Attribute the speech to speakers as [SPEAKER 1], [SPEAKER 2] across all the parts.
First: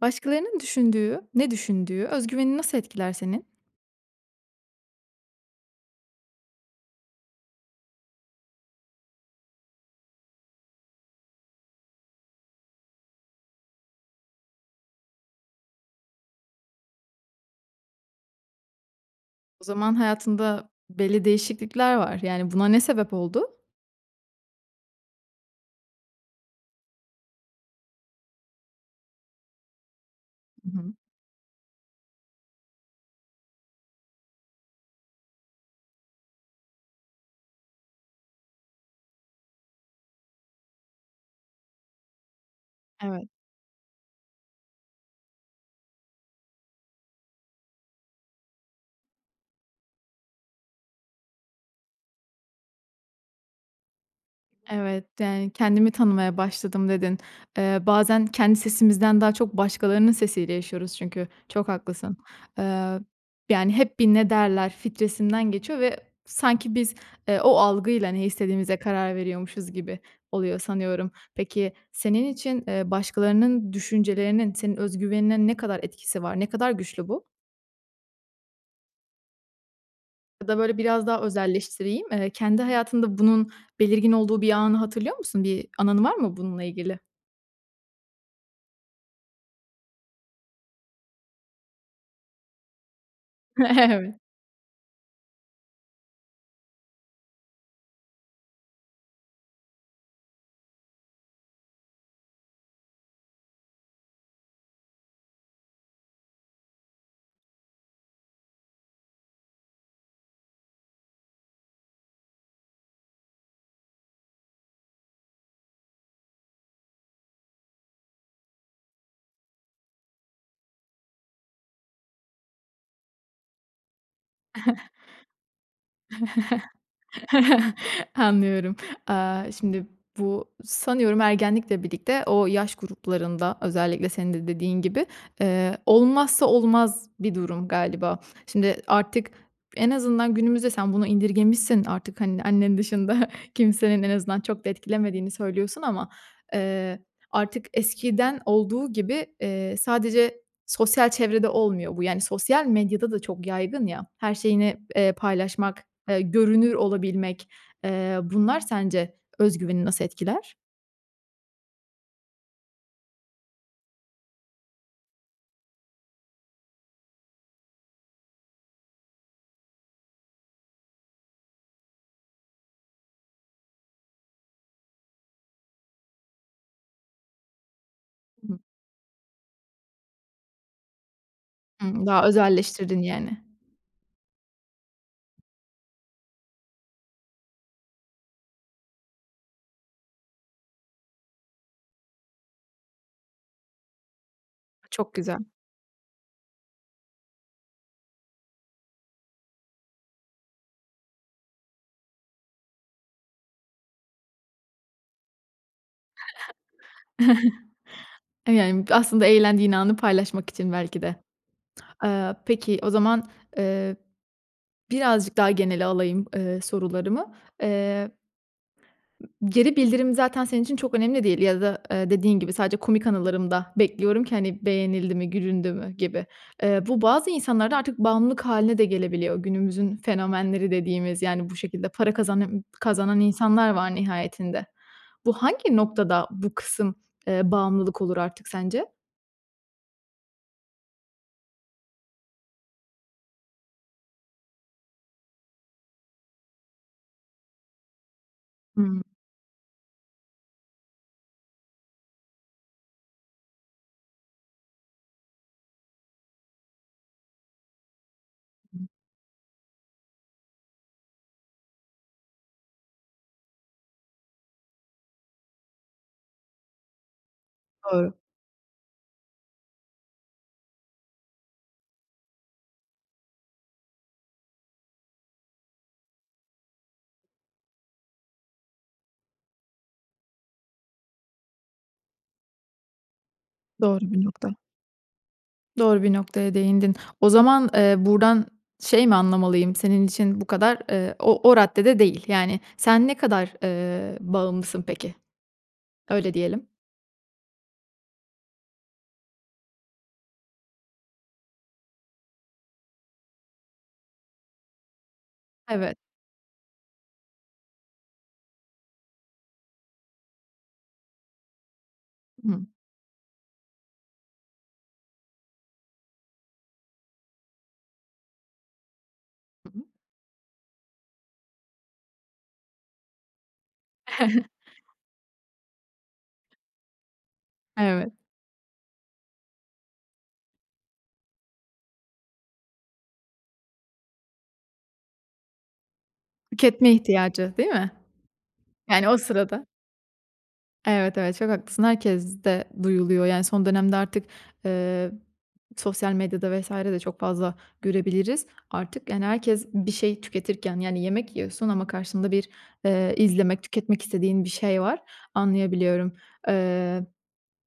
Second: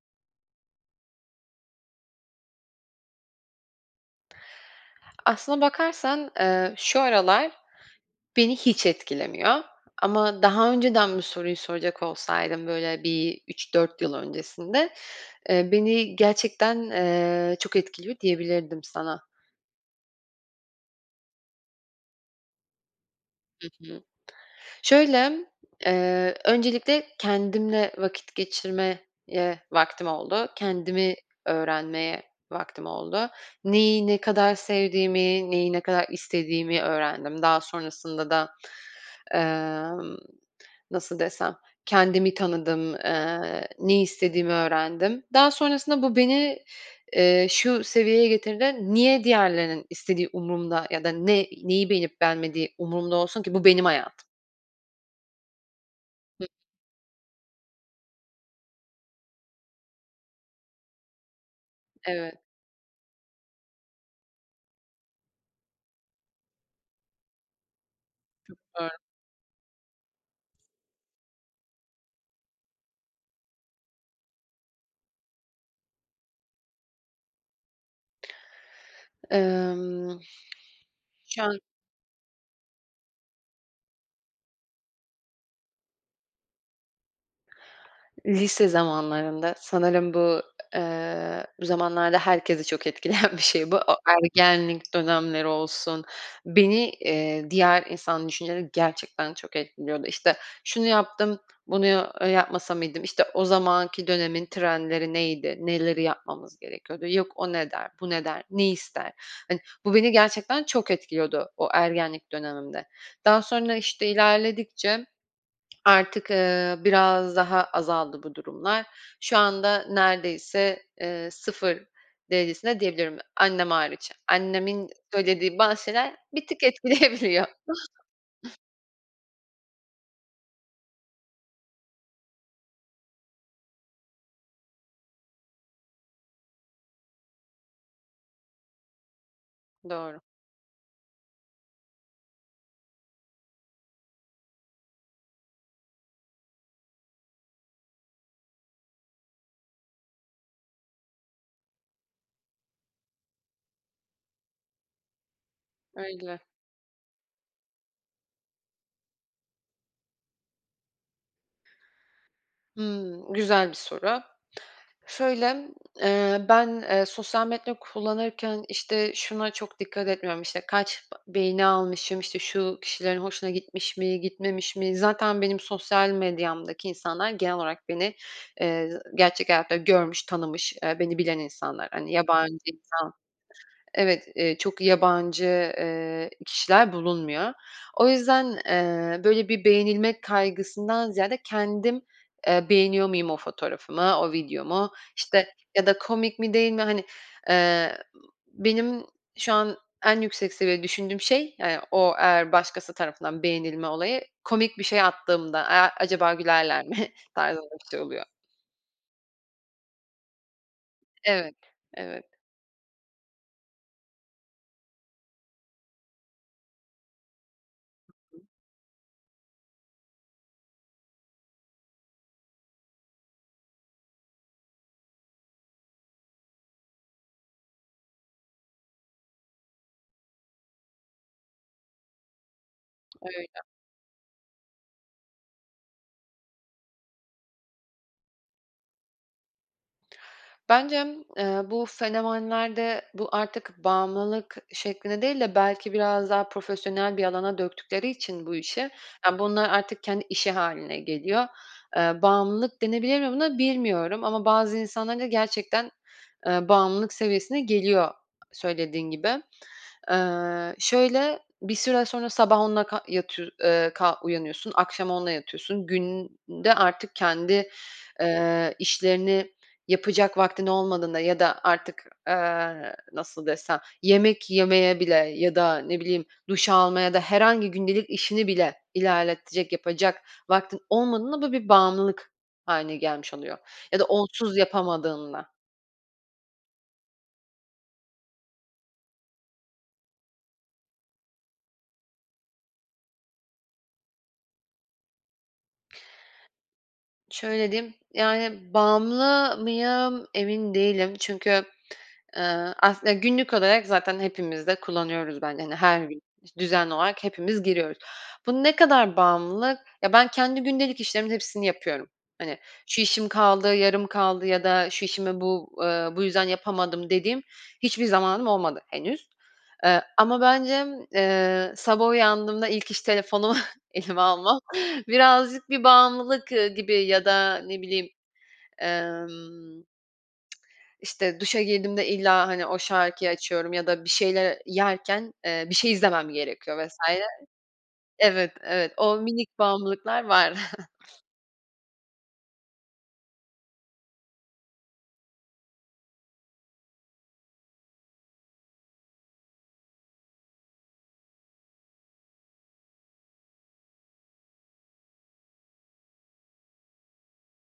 [SPEAKER 1] Başkalarının düşündüğü, ne düşündüğü, öz güvenini nasıl etkiler senin?
[SPEAKER 2] Aslına bakarsan, ııı, şu aralar beni hiç etkilemiyor ama daha önceden bu soruyu soracak olsaydın böyle, bir 3-4 yıl öncesinde, ııı, "Beni gerçekten, ııı, çok etkiliyor." diyebilirdim sana.
[SPEAKER 1] O zaman hayatında belli değişiklikler var. Yani, buna ne sebep oldu?
[SPEAKER 2] Hı hı, şöyle, eee, öncelikle kendimle vakit geçirmeye vaktim oldu.
[SPEAKER 1] Hı hı.
[SPEAKER 2] Kendimi öğrenmeye vaktim oldu. Neyi ne kadar sevdiğimi, neyi ne kadar istediğimi öğrendim. Daha sonrasında da, eee, nasıl desem, kendimi tanıdım,
[SPEAKER 1] Evet.
[SPEAKER 2] ııı, ne istediğimi öğrendim. Daha sonrasında bu beni, ııı, şu seviyeye getirdi: "Niye diğerlerinin istediği umurumda ya da ne neyi beğenip beğenmediği umurumda olsun ki bu benim hayatım?"
[SPEAKER 1] Evet, yani, "Kendimi tanımaya
[SPEAKER 2] [unintelligible]
[SPEAKER 1] başladım." dedin. Eee, bazen kendi sesimizden daha çok başkalarının sesiyle yaşıyoruz çünkü. Çok haklısın.
[SPEAKER 2] Evet.
[SPEAKER 1] Eee, yani, hep bir "ne derler" filtresinden geçiyor ve sanki biz, ııı, o algıyla ne
[SPEAKER 2] Çok
[SPEAKER 1] istediğimize
[SPEAKER 2] doğru.
[SPEAKER 1] karar veriyormuşuz gibi oluyor sanıyorum. Peki, senin için, ııı, başkalarının düşüncelerinin senin öz güvenine ne kadar etkisi var? Ne kadar güçlü bu?
[SPEAKER 2] Emm,
[SPEAKER 1] Ya da böyle biraz daha
[SPEAKER 2] ya.
[SPEAKER 1] özelleştireyim. Eee, kendi hayatında bunun belirgin olduğu bir anı hatırlıyor musun? Bir anın var mı bununla ilgili?
[SPEAKER 2] Lise zamanlarında sanırım bu, eee, bu zamanlarda herkesi çok etkileyen bir şey bu. O
[SPEAKER 1] Evet.
[SPEAKER 2] ergenlik dönemleri olsun, beni, eee, diğer insan düşünceleri gerçekten çok etkiliyordu. İşte, "Şunu yaptım, bunu ya yapmasa mıydım?" işte, o zamanki dönemin trendleri neydi, neleri yapmamız gerekiyordu, yok "O ne der, bu ne der, ne ister?" hani, bu beni gerçekten çok etkiliyordu o ergenlik dönemimde. Daha sonra, işte, ilerledikçe artık, eee, biraz daha azaldı bu durumlar. Şu anda neredeyse, eee, 0 derecesinde diyebilirim, annem hariç. Annemin söylediği bazı şeyler bir tık etkileyebiliyor.
[SPEAKER 1] Anlıyorum. Aaa, şimdi bu, sanıyorum, ergenlikle birlikte o yaş gruplarında özellikle senin de dediğin gibi, eee, olmazsa olmaz bir durum galiba. Şimdi artık en
[SPEAKER 2] Doğru.
[SPEAKER 1] azından günümüzde sen bunu indirgemişsin artık, hani, annen dışında kimsenin en azından çok da etkilemediğini söylüyorsun. Ama, eee, artık eskiden olduğu gibi, eee, sadece sosyal çevrede olmuyor bu. Yani, sosyal medyada da çok yaygın ya, her şeyini, eee, paylaşmak, eee,
[SPEAKER 2] Öyle.
[SPEAKER 1] görünür olabilmek, eee, bunlar sence öz güveni nasıl etkiler?
[SPEAKER 2] Hımm. Güzel bir soru. Şöyle, eee, ben, eee, sosyal medya kullanırken, işte, şuna çok dikkat etmiyorum: İşte, kaç beğeni almışım, işte, şu kişilerin hoşuna gitmiş mi, gitmemiş mi, zaten benim sosyal medyamdaki insanlar genel olarak beni,
[SPEAKER 1] [unintelligible]
[SPEAKER 2] eee, gerçek hayatta görmüş, tanımış, eee, beni bilen insanlar.
[SPEAKER 1] Hıı,
[SPEAKER 2] Hani
[SPEAKER 1] daha
[SPEAKER 2] yabancı
[SPEAKER 1] özelleştirdin
[SPEAKER 2] insan
[SPEAKER 1] yani.
[SPEAKER 2] Evet. Eee, çok yabancı, eee, kişiler bulunmuyor. O yüzden, eee, böyle bir beğenilmek kaygısından ziyade kendim, eee, beğeniyor muyum o fotoğrafımı, o videomu,
[SPEAKER 1] Çok güzel.
[SPEAKER 2] işte ya da komik mi, değil mi hani, eee, benim şu an, en yüksek seviyede düşündüğüm şey, eee, o, eğer başkası tarafından beğenilme olayı: komik bir şey attığımda, eee, acaba gülerler mi tarzında bir şey oluyor.
[SPEAKER 1] Eee, yani aslında eğlendiğin anı paylaşmak için belki de.
[SPEAKER 2] Evet, evet.
[SPEAKER 1] Eee, peki o zaman, eee, birazcık daha genele alayım, eee, sorularımı. Eee,
[SPEAKER 2] [unintelligible]
[SPEAKER 1] geri bildirim zaten senin için çok önemli değil ya da, eee, dediğin gibi, sadece komik anılarımda bekliyorum ki hani beğenildi mi, gülündü mü gibi. Eee, bu bazı insanlarda artık bağımlılık hâline de gelebiliyor. Günümüzün fenomenleri dediğimiz yani bu şekilde para kazana kazanan
[SPEAKER 2] Öyle.
[SPEAKER 1] insanlar var nihayetinde. Bu hangi noktada, bu kısım, eee, bağımlılık olur artık sence?
[SPEAKER 2] Bence m eee, bu fenomenlerde bu artık bağımlılık şeklinde değil de belki biraz daha profesyonel bir alana döktükleri için bu işi,
[SPEAKER 1] Hımm.
[SPEAKER 2] aaa, bunlar artık kendi işi hâline geliyor. Eee, bağımlılık denebilir mi buna bilmiyorum ama bazı insanların da gerçekten, eee, bağımlılık seviyesine geliyor söylediğin gibi. Eee, şöyle, bir süre sonra sabah onunla ka yatıyor eee, ka uyanıyorsun, akşam onunla yatıyorsun. Günde artık kendi,
[SPEAKER 1] Doğru.
[SPEAKER 2] eee, işlerini yapacak vaktin olmadığında ya da artık, eee, nasıl desem? Yemek yemeye bile ya da ne bileyim duş almaya da herhangi gündelik işini bile ilerletecek, yapacak vaktin olmadığında bu bir bağımlılık hâline gelmiş oluyor. Ya da
[SPEAKER 1] Doğru bir nokta.
[SPEAKER 2] onsuz yapamadığında.
[SPEAKER 1] Doğru bir noktaya değindin. O zaman, eee, buradan şey mi anlamalıyım? Senin için bu kadar, eee, o o raddede değil. Yani, sen ne kadar, eee, bağımlısın peki? Öyle diyelim.
[SPEAKER 2] Şöyle diyeyim, yani, bağımlı mıyım emin değilim. Çünkü, ııı, aslın günlük olarak zaten hepimiz de kullanıyoruz. Ben, hani,
[SPEAKER 1] Evet.
[SPEAKER 2] her gün iş düzenli olarak hepimiz giriyoruz. Bu ne kadar bağımlılık? Ya, ben kendi gündelik işlerimin hepsini yapıyorum. "Hani,
[SPEAKER 1] Hımm.
[SPEAKER 2] şu işim kaldı, yarım kaldı ya da şu işimi bu, eee, bu yüzden yapamadım." dediğim hiçbir zamanım olmadı henüz.
[SPEAKER 1] Hı hı.
[SPEAKER 2] Eee, ama bence m eee, sabah uyandığımda ilk iş telefonumu elime almam birazcık bir bağımlılık, ııı, gibi ya da ne bileyim,
[SPEAKER 1] Evet.
[SPEAKER 2] emm, işte, duşa girdiğimde illa, hani, o şarkıyı açıyorum ya da bir şeyler yerken, eee, bir şey izlemem gerekiyor
[SPEAKER 1] Tüketme
[SPEAKER 2] vs.
[SPEAKER 1] ihtiyacı, değil mi?
[SPEAKER 2] Evet, evet,
[SPEAKER 1] Yani,
[SPEAKER 2] o
[SPEAKER 1] o
[SPEAKER 2] minik
[SPEAKER 1] sırada.
[SPEAKER 2] bağımlılıklar var.
[SPEAKER 1] Evet, evet. Çok haklısın. Herkeste duyuluyor, yani, son dönemde artık, eee, sosyal medyada vs.de çok fazla görebiliriz artık, yani, herkes bir şey tüketirken. Yani, yemek yiyorsun ama karşında bir, eee, izlemek, tüketmek istediğin bir şey var. Anlayabiliyorum. Eee,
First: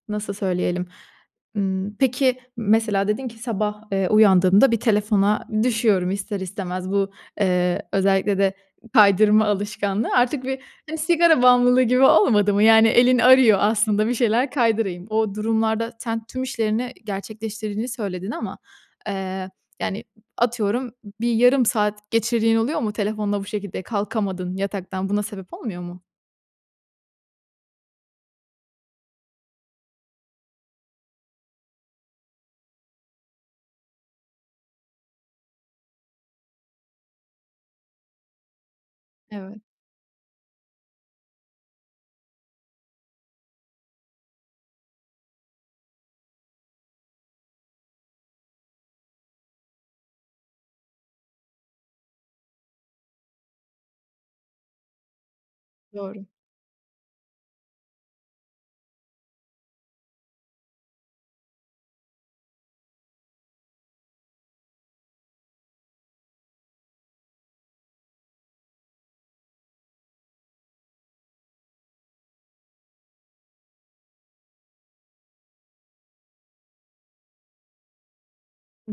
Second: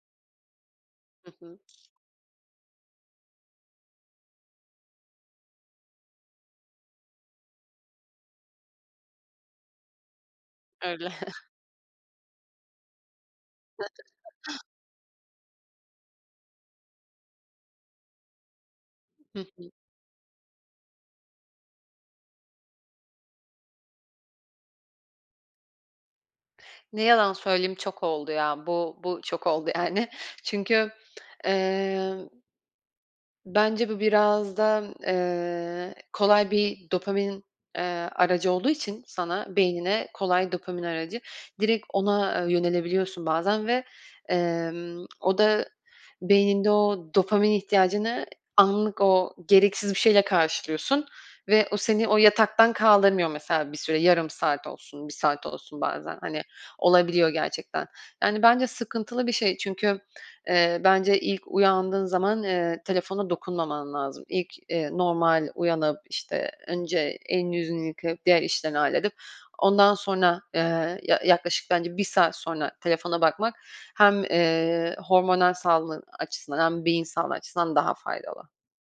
[SPEAKER 1] nasıl söyleyelim?
[SPEAKER 2] Hı hı.
[SPEAKER 1] Imm, peki mesela dedin ki: "Sabah, eee, uyandığımda bir telefona düşüyorum ister istemez." Bu, eee, özellikle de kaydırma alışkanlığı artık bir, hani,
[SPEAKER 2] Öyle.
[SPEAKER 1] sigara bağımlılığı gibi olmadı mı? Yani, elin arıyor aslında bir şeyler kaydırayım. O durumlarda sen tüm işlerini gerçekleştirdiğini söyledin ama,
[SPEAKER 2] Hı
[SPEAKER 1] eee,
[SPEAKER 2] hı.
[SPEAKER 1] yani, atıyorum bir yarım saat geçirdiğin oluyor mu telefonla bu şekilde? Kalkamadın yataktan. Buna sebep olmuyor mu?
[SPEAKER 2] Ne yalan söyleyeyim, çok oldu ya. Bu bu çok oldu, yani. Çünkü eee bence bu biraz da, eee, kolay bir dopamin, eee, aracı olduğu için sana,
[SPEAKER 1] Evet.
[SPEAKER 2] beynine kolay dopamin aracı. Direkt ona, eee, yönelebiliyorsun bazen ve, emm, o da beyninde o dopamin ihtiyacını anlık o gereksiz bir şeyle karşılıyorsun. Ve o seni o yataktan kaldırmıyor mesela bir süre. Yarım saat olsun, 1 saat olsun bazen,
[SPEAKER 1] Doğru.
[SPEAKER 2] hani, olabiliyor gerçekten. Yani, bence sıkıntılı bir şey çünkü, eee, bence ilk uyandığın zaman, eee, telefona dokunmaman lazım. İlk, eee, normal uyanıp, işte, önce elini, yüzünü yıkayıp diğer işlerini halledip ondan sonra, eee, ya yaklaşık bence 1 saat sonra telefona bakmak, hem, eee, hormonal sağlığın açısından hem beyin sağlığı açısından daha faydalı.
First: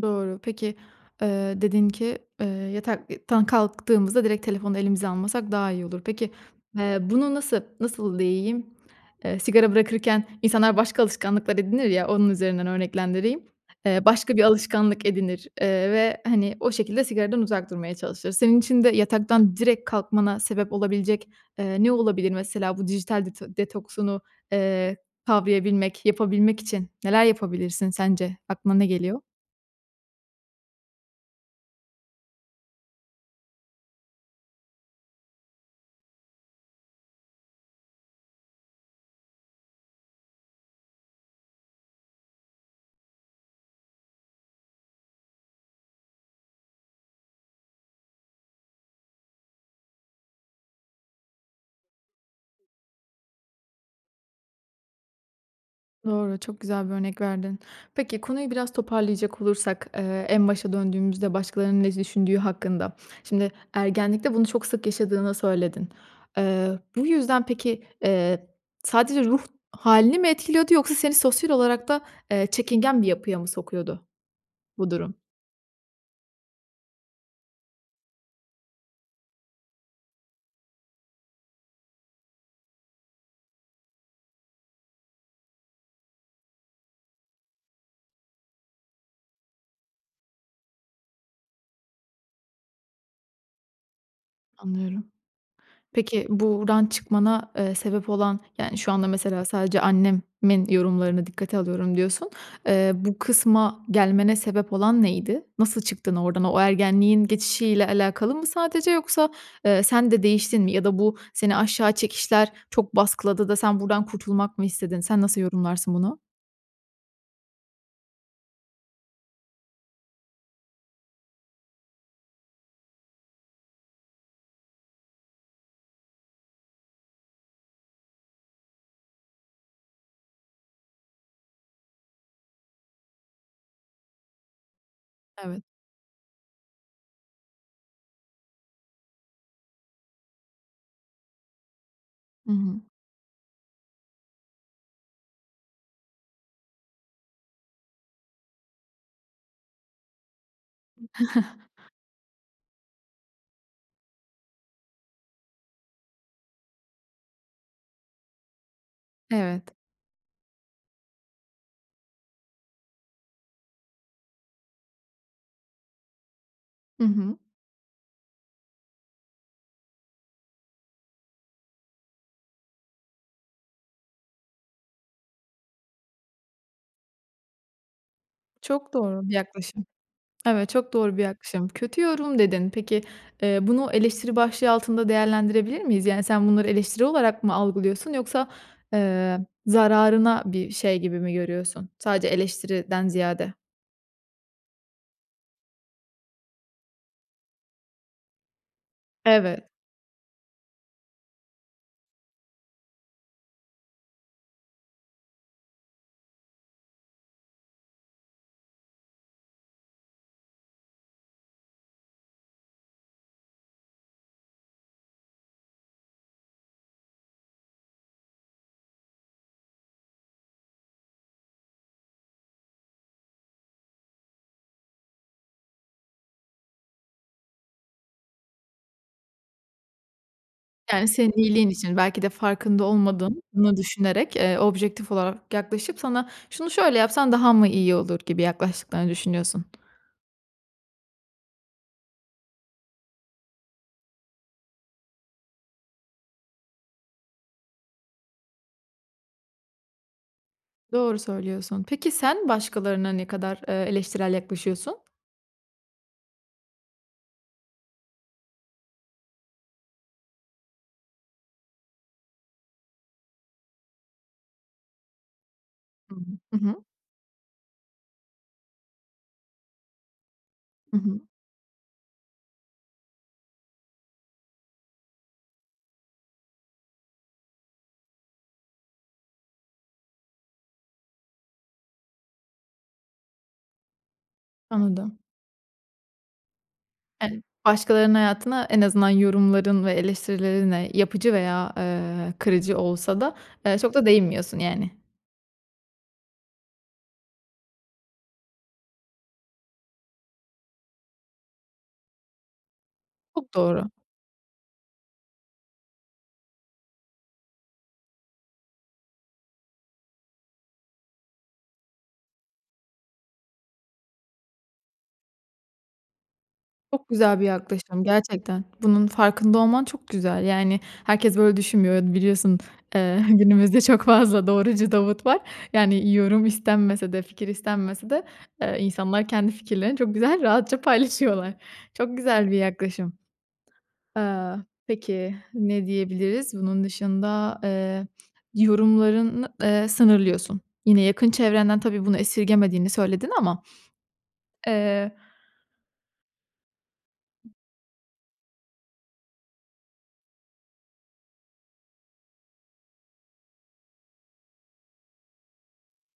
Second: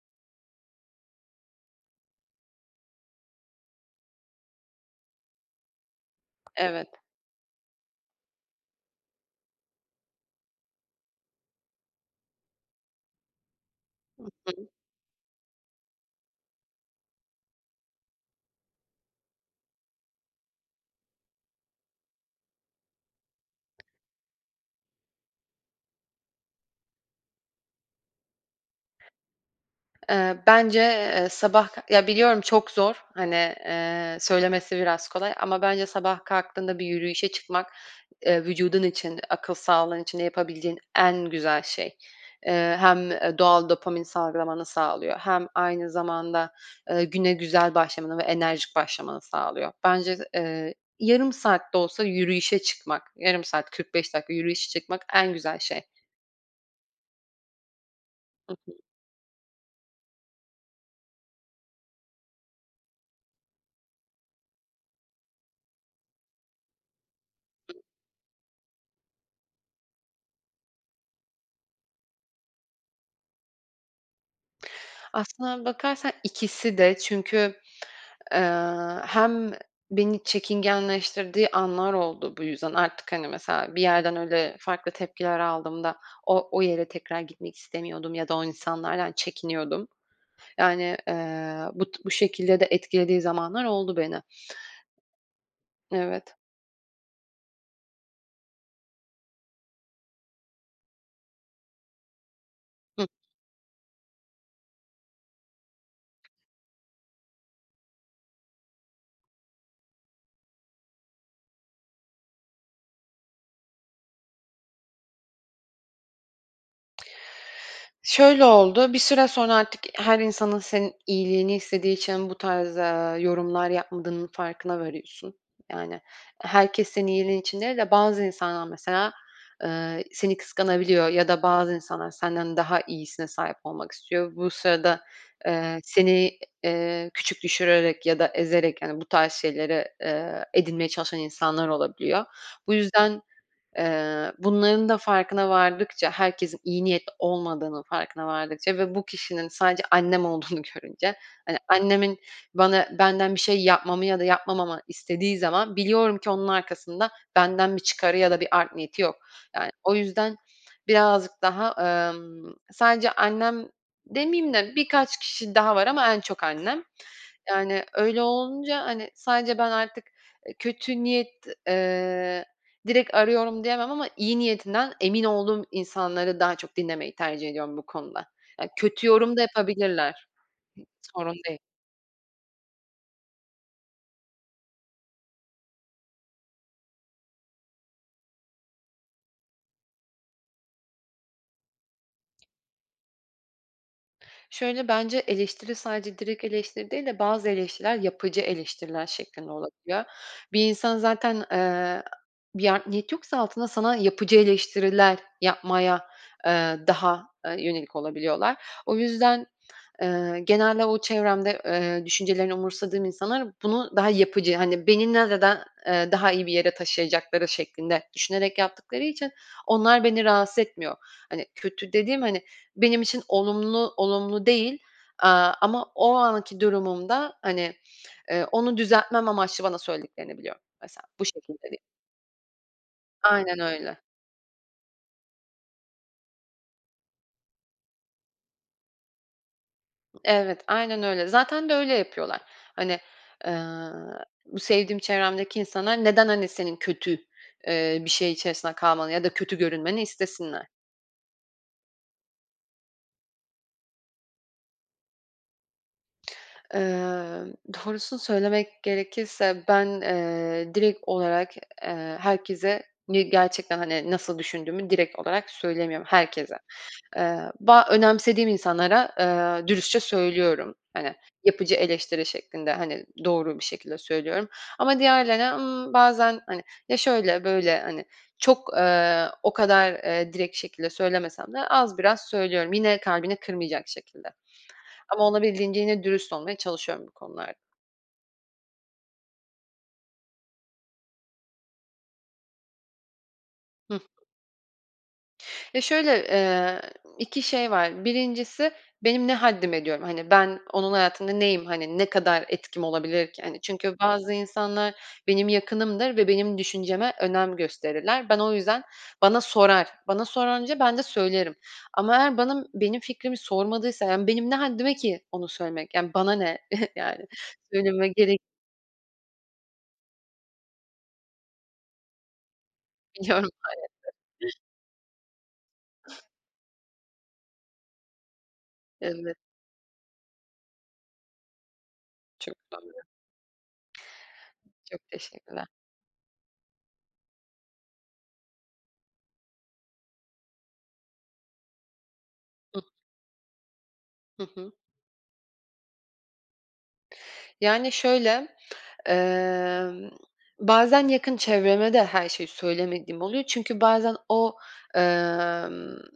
[SPEAKER 1] Doğru. Peki, eee, dedin ki, eee, yatak i tan kalktığımızda direkt telefonu elimize almasak daha iyi olur. Peki, eee,
[SPEAKER 2] Evet.
[SPEAKER 1] bunu, nasıl nasıl diyeyim? Eee, sigara bırakırken insanlar başka alışkanlıklar edinir ya, onun üzerinden örneklendireyim. Eee,
[SPEAKER 2] Hı
[SPEAKER 1] başka bir
[SPEAKER 2] hı.
[SPEAKER 1] alışkanlık edinir, eee ve hani, o şekilde sigaradan uzak durmaya çalışır. Senin için de yataktan direkt kalkmana sebep olabilecek, eee, ne olabilir? Mesela, bu dijital det detoksunu, eee, kavrayabilmek, yapabilmek için neler yapabilirsin, sence? Aklına ne geliyor?
[SPEAKER 2] Eee, bence, eee, sabah Ya, biliyorum çok zor. Hani, eee, söylemesi biraz kolay ama bence sabah kalktığında bir yürüyüşe çıkmak, eee, vücudun için, akıl sağlığın için de yapabileceğin en güzel şey. Eee, hem, eee, doğal dopamin salgılamanı sağlıyor hem aynı zamanda, ııı, güne güzel başlamanı ve enerjik başlamanı sağlıyor. Bence, eee, yarım saat de olsa yürüyüşe çıkmak, yarım saat, 45 dakika yürüyüşe çıkmak, en güzel şey.
[SPEAKER 1] Doğru. Çok güzel bir örnek verdin. Peki, konuyu
[SPEAKER 2] I
[SPEAKER 1] biraz
[SPEAKER 2] hı.
[SPEAKER 1] toparlayacak olursak, eee, en başa döndüğümüzde, başkalarının ne düşündüğü hakkında. Şimdi, ergenlikte bunu çok sık yaşadığını söyledin. Eee, bu yüzden peki, eee, sadece ruh hâlini mi etkiliyordu yoksa seni sosyal olarak da eee, çekingen bir yapıya mı sokuyordu, bu durum?
[SPEAKER 2] Aslına bakarsan, ikisi de. Çünkü, eee, hem beni çekingenleştirdiği anlar oldu, bu yüzden. Artık, hani, mesela, bir yerden öyle farklı tepkiler aldığımda o o yere tekrar gitmek istemiyordum ya da o insanlardan çekiniyordum. Yani, eee, bu t bu şekilde de etkilediği zamanlar oldu beni.
[SPEAKER 1] Anlıyorum. Peki,
[SPEAKER 2] Evet.
[SPEAKER 1] buradan çıkmana, eee, sebep olan, yani, şu anda mesela, sadece annemin yorumlarını dikkate alıyorum, diyorsun. Eee,
[SPEAKER 2] Hı.
[SPEAKER 1] bu kısma gelmene sebep olan neydi? Nasıl çıktın oradan? O ergenliğin geçişiyle alakalı mı sadece yoksa, eee, sen de değiştin mi? Ya da bu seni aşağı çekişler çok baskıladı da sen buradan kurtulmak mı istedin? Sen nasıl yorumlarsın bunu?
[SPEAKER 2] Şöyle oldu. Bir süre sonra artık her insanın senin iyiliğini istediği için bu tarz, eee, yorumlar yapmadığının farkına variyorsun. Yani, herkes senin iyiliğin için değil de bazı insanlar, mesela, eee, seni kıskanabiliyor ya da bazı insanlar senden daha iyisine sahip olmak istiyor. Bu sırada,
[SPEAKER 1] Evet.
[SPEAKER 2] eee, seni, iii, küçük düşürerek ya da ezerek, hani, bu tarz şeyleri, eee, edinmeye çalışan insanlar olabiliyor.
[SPEAKER 1] Hı
[SPEAKER 2] Bu
[SPEAKER 1] hı.
[SPEAKER 2] yüzden, eee, bunların da farkına vardıkça herkesin iyi niyetli olmadığının farkına vardıkça ve bu kişinin sadece annem olduğunu görünce. Hani, annemin bana benden bir şey yapmamı ya da yapmamamı istediği zaman biliyorum ki onun arkasında benden bir çıkarı ya da bir art niyeti yok. Yani,
[SPEAKER 1] Evet.
[SPEAKER 2] o yüzden birazcık daha, emm, sadece annem demeyeyim de birkaç kişi daha var ama en çok annem.
[SPEAKER 1] Hı hı.
[SPEAKER 2] Yani, öyle olunca, hani, sadece ben artık, ııı, kötü niyet, ııı, direkt arıyorum diyemem. Ama iyi niyetinden emin olduğum insanları daha çok dinlemeyi tercih ediyorum bu konuda. Yani,
[SPEAKER 1] Çok
[SPEAKER 2] kötü
[SPEAKER 1] doğru bir
[SPEAKER 2] yorum da
[SPEAKER 1] yaklaşım.
[SPEAKER 2] yapabilirler
[SPEAKER 1] Evet, çok doğru bir
[SPEAKER 2] sorun değil.
[SPEAKER 1] yaklaşım. Kötü yorum dedin. Peki, eee, bunu eleştiri başlığı altında değerlendirebilir miyiz? Yani, sen bunları eleştiri olarak mı algılıyorsun yoksa, eee, zararına bir şey gibi mi görüyorsun? Sadece eleştiriden ziyade.
[SPEAKER 2] Şöyle, bence eleştiri sadece direkt eleştiri değil de bazı eleştiriler yapıcı eleştiriler şeklinde
[SPEAKER 1] Evet.
[SPEAKER 2] olabiliyor. Bir insan zaten, ııı, bir art niyet yoksa altında sana yapıcı eleştiriler yapmaya, ııı, daha, ııı, yönelik olabiliyorlar. O yüzden, ııı, genelde o çevremde, ııı, düşüncelerini umursamadığım insanlar bunu daha yapıcı hani beni, [unintelligible] eee, daha iyi bir yere taşıyacakları şeklinde düşünerek yaptıkları için onlar beni rahatsız etmiyor. Hani, kötü dediğim, hani, benim için olumlu olumlu değil, aaa, ama o anki durumumda hani, ııı, onu düzeltmem amaçlı bana söylediklerini biliyorum. Mesela
[SPEAKER 1] Yani
[SPEAKER 2] bu
[SPEAKER 1] senin
[SPEAKER 2] şekilde
[SPEAKER 1] iyiliğin
[SPEAKER 2] değil.
[SPEAKER 1] için belki de farkında
[SPEAKER 2] Aynen
[SPEAKER 1] olmadığını
[SPEAKER 2] öyle.
[SPEAKER 1] düşünerek, ııı, objektif olarak yaklaşıp sana şunu şöyle yapsan daha mı iyi olur gibi yaklaştıklarını düşünüyorsun.
[SPEAKER 2] Evet, aynen öyle. Zaten de öyle yapıyorlar. Hani, ııı, bu sevdiğim çevremdeki insanlar neden, hani, senin kötü, ııı, bir şey içerisinde kalmanı ya da kötü görünmeni istesinler?
[SPEAKER 1] Doğru söylüyorsun. Peki sen başkalarına ne kadar, ııı, eleştirel yaklaşıyorsun?
[SPEAKER 2] Eee, doğrusunu söylemek gerekirse, ben, eee, direkt olarak, eee, herkese ni gerçekten hani nasıl düşündüğümü direkt olarak söylemiyorum
[SPEAKER 1] Hı. Hı
[SPEAKER 2] herkese.
[SPEAKER 1] hı.
[SPEAKER 2] Eee, ba önemsediğim insanlara, eee, dürüstçe söylüyorum.
[SPEAKER 1] Hı
[SPEAKER 2] Hani
[SPEAKER 1] hı.
[SPEAKER 2] yapıcı eleştiri şeklinde, hani, doğru bir şekilde söylüyorum. Ama diğerlerine, ımm, bazen hani ya şöyle, böyle hani çok, eee, o kadar, eee, direkt şekilde söylemesem de az biraz söylüyorum. Yine kalbini kırmayacak şekilde.
[SPEAKER 1] Anladım.
[SPEAKER 2] Ama olabildiğince yine dürüst olmaya çalışıyorum bu
[SPEAKER 1] Evet.
[SPEAKER 2] konulard
[SPEAKER 1] Başkalarının hayatına en azından yorumların ve eleştirilerinle yapıcı veya, eee, kırıcı olsa da, eee, çok
[SPEAKER 2] Hı hı.
[SPEAKER 1] da değinmiyorsun yani.
[SPEAKER 2] Ya, şöyle, eee, 2 şey var. 1'incisi benim ne haddime diyorum. Hani ben onun hayatında neyim. Hani ne kadar etkim olabilir ki,
[SPEAKER 1] Çok
[SPEAKER 2] hani,
[SPEAKER 1] doğru.
[SPEAKER 2] çünkü bazı insanlar benim yakınımdır ve benim düşünceme önem gösterirler. Ben o yüzden, bana sorar. Bana sorunca ben de söylerim ama eğer benim benim fikrimi sormadıysa yani benim ne haddime ki onu söylemek. Yani bana ne
[SPEAKER 1] Çok
[SPEAKER 2] yani!
[SPEAKER 1] güzel bir yaklaşım
[SPEAKER 2] Söyleme gerek
[SPEAKER 1] gerçekten. Bunun farkında olman çok güzel. Yani herkes böyle düşünmüyor. Biliyorsun, eee,
[SPEAKER 2] Biliyorum.
[SPEAKER 1] günümüzde çok fazla
[SPEAKER 2] Elbette.
[SPEAKER 1] doğrucu Davut var. Yani yorum istenmese de, fikir istenmese de, eee, insanlar
[SPEAKER 2] Evet.
[SPEAKER 1] kendi fikirlerini çok güzel rahatça paylaşıyorlar. Çok güzel
[SPEAKER 2] Çok
[SPEAKER 1] bir
[SPEAKER 2] doğru.
[SPEAKER 1] yaklaşım. Eee,
[SPEAKER 2] Çok
[SPEAKER 1] peki
[SPEAKER 2] teşekkürler.
[SPEAKER 1] ne diyebiliriz bunun dışında, eee, yorumlarını, eee, sınırlıyorsun. Yine yakın çevrenden tabii bunu
[SPEAKER 2] Hıh.
[SPEAKER 1] esirgemediğini söyledin ama.
[SPEAKER 2] Hı hı.
[SPEAKER 1] Eee
[SPEAKER 2] Yani şöyle. Eee, bazen yakın çevreme de her şeyi söylemediğim oluyor çünkü bazen o, eee,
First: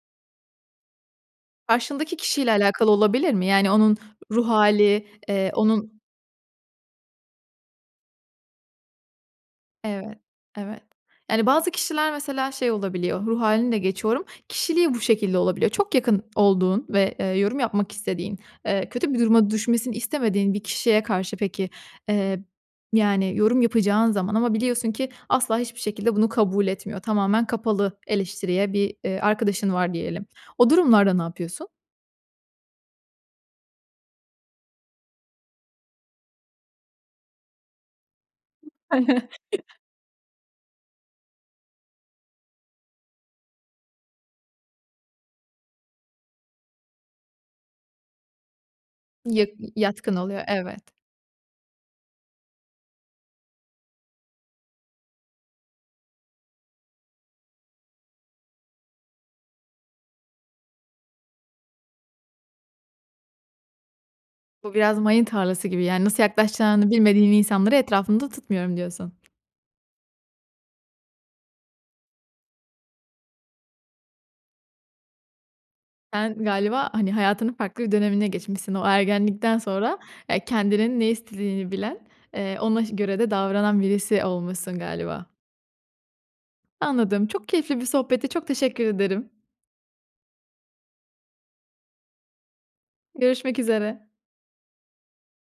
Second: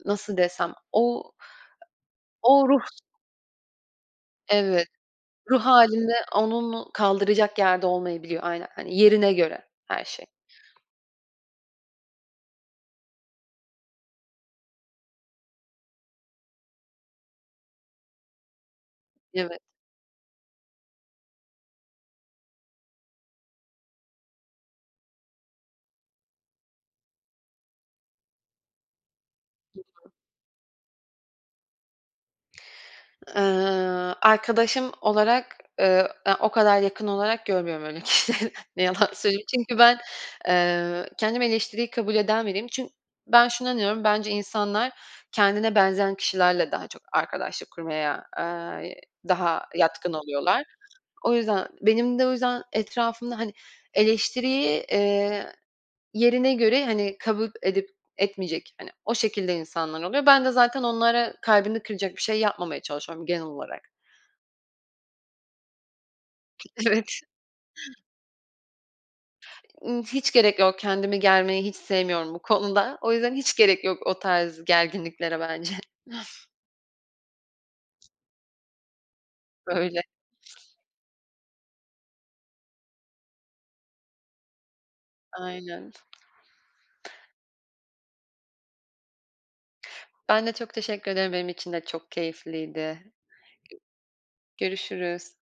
[SPEAKER 2] nasıl desem o,
[SPEAKER 1] Karşındaki kişiyle
[SPEAKER 2] o ruh
[SPEAKER 1] alakalı olabilir mi? Yani onun ruh
[SPEAKER 2] evet,
[SPEAKER 1] hâli, eee,
[SPEAKER 2] ruh
[SPEAKER 1] onun
[SPEAKER 2] halinde onun kaldıracak yerde olmayabiliyor aynen. Hani yerine göre her
[SPEAKER 1] Evet,
[SPEAKER 2] şey.
[SPEAKER 1] evet. Yani bazı kişiler mesela şey olabiliyor, ruh halini de geçiyorum, kişiliği bu şekilde olabiliyor. Çok yakın olduğun ve, eee, yorum yapmak istediğin, eee, kötü bir duruma
[SPEAKER 2] Evet.
[SPEAKER 1] düşmesini istemediğin bir kişiye karşı peki, eee, yani yorum yapacağın zaman ama biliyorsun ki asla hiçbir şekilde bunu kabul etmiyor. Tamamen kapalı eleştiriye bir, eee, arkadaşın
[SPEAKER 2] Hı
[SPEAKER 1] var
[SPEAKER 2] hı.
[SPEAKER 1] diyelim. O durumlarda ne yapıyorsun?
[SPEAKER 2] Eee, arkadaşım olarak, ııı, aaa, o kadar yakın olarak görmüyorum öyle kişleri. Ne yalan söyleyeyim çünkü ben, eee, kendimi eleştiriyi kabul eden biriyim çün ben şunu inanıyorum. Bence insanlar kendine benzeyen kişilerle daha çok arkadaşlık kurmaya, ııı,
[SPEAKER 1] Yak
[SPEAKER 2] daha yatkın
[SPEAKER 1] yatkın oluyor
[SPEAKER 2] oluyorlar.
[SPEAKER 1] evet.
[SPEAKER 2] O yüzden, benim de o yüzden etrafımda hani eleştiriyi, eee, yerine göre hani kabul edip etmeyecek, hani, o şekilde insanlar oluyor. Ben de zaten onlara kalbini kıracak bir şey yapmamaya çalışıyorum genel olarak.
[SPEAKER 1] Bu biraz mayın tarlası gibi. Yani nasıl
[SPEAKER 2] Bi
[SPEAKER 1] yaklaşacağını
[SPEAKER 2] evet.
[SPEAKER 1] bilmediğin insanları etrafında tutmuyorum diyorsun.
[SPEAKER 2] Imm, hiç gerek yok kendimi germeyi hiç sevmiyorum bu konuda. O yüzden hiç gerek yok o tarz gerginliklere bence.
[SPEAKER 1] Sen galiba, hani, hayatının farklı bir dönemine geçmişsin. O ergenlikten sonra,
[SPEAKER 2] Öyle.
[SPEAKER 1] eee, kendinin ne istediğini bilen, eee, ona ş göre de davranan birisi olmuşsun galiba.
[SPEAKER 2] Aynen.
[SPEAKER 1] Anladım. Çok keyifli bir sohbetti. Çok teşekkür ederim.
[SPEAKER 2] Ben de çok teşekkür ederim. Benim için de çok keyifliydi.
[SPEAKER 1] Görüşmek üzere.
[SPEAKER 2] Gö görüşürüz.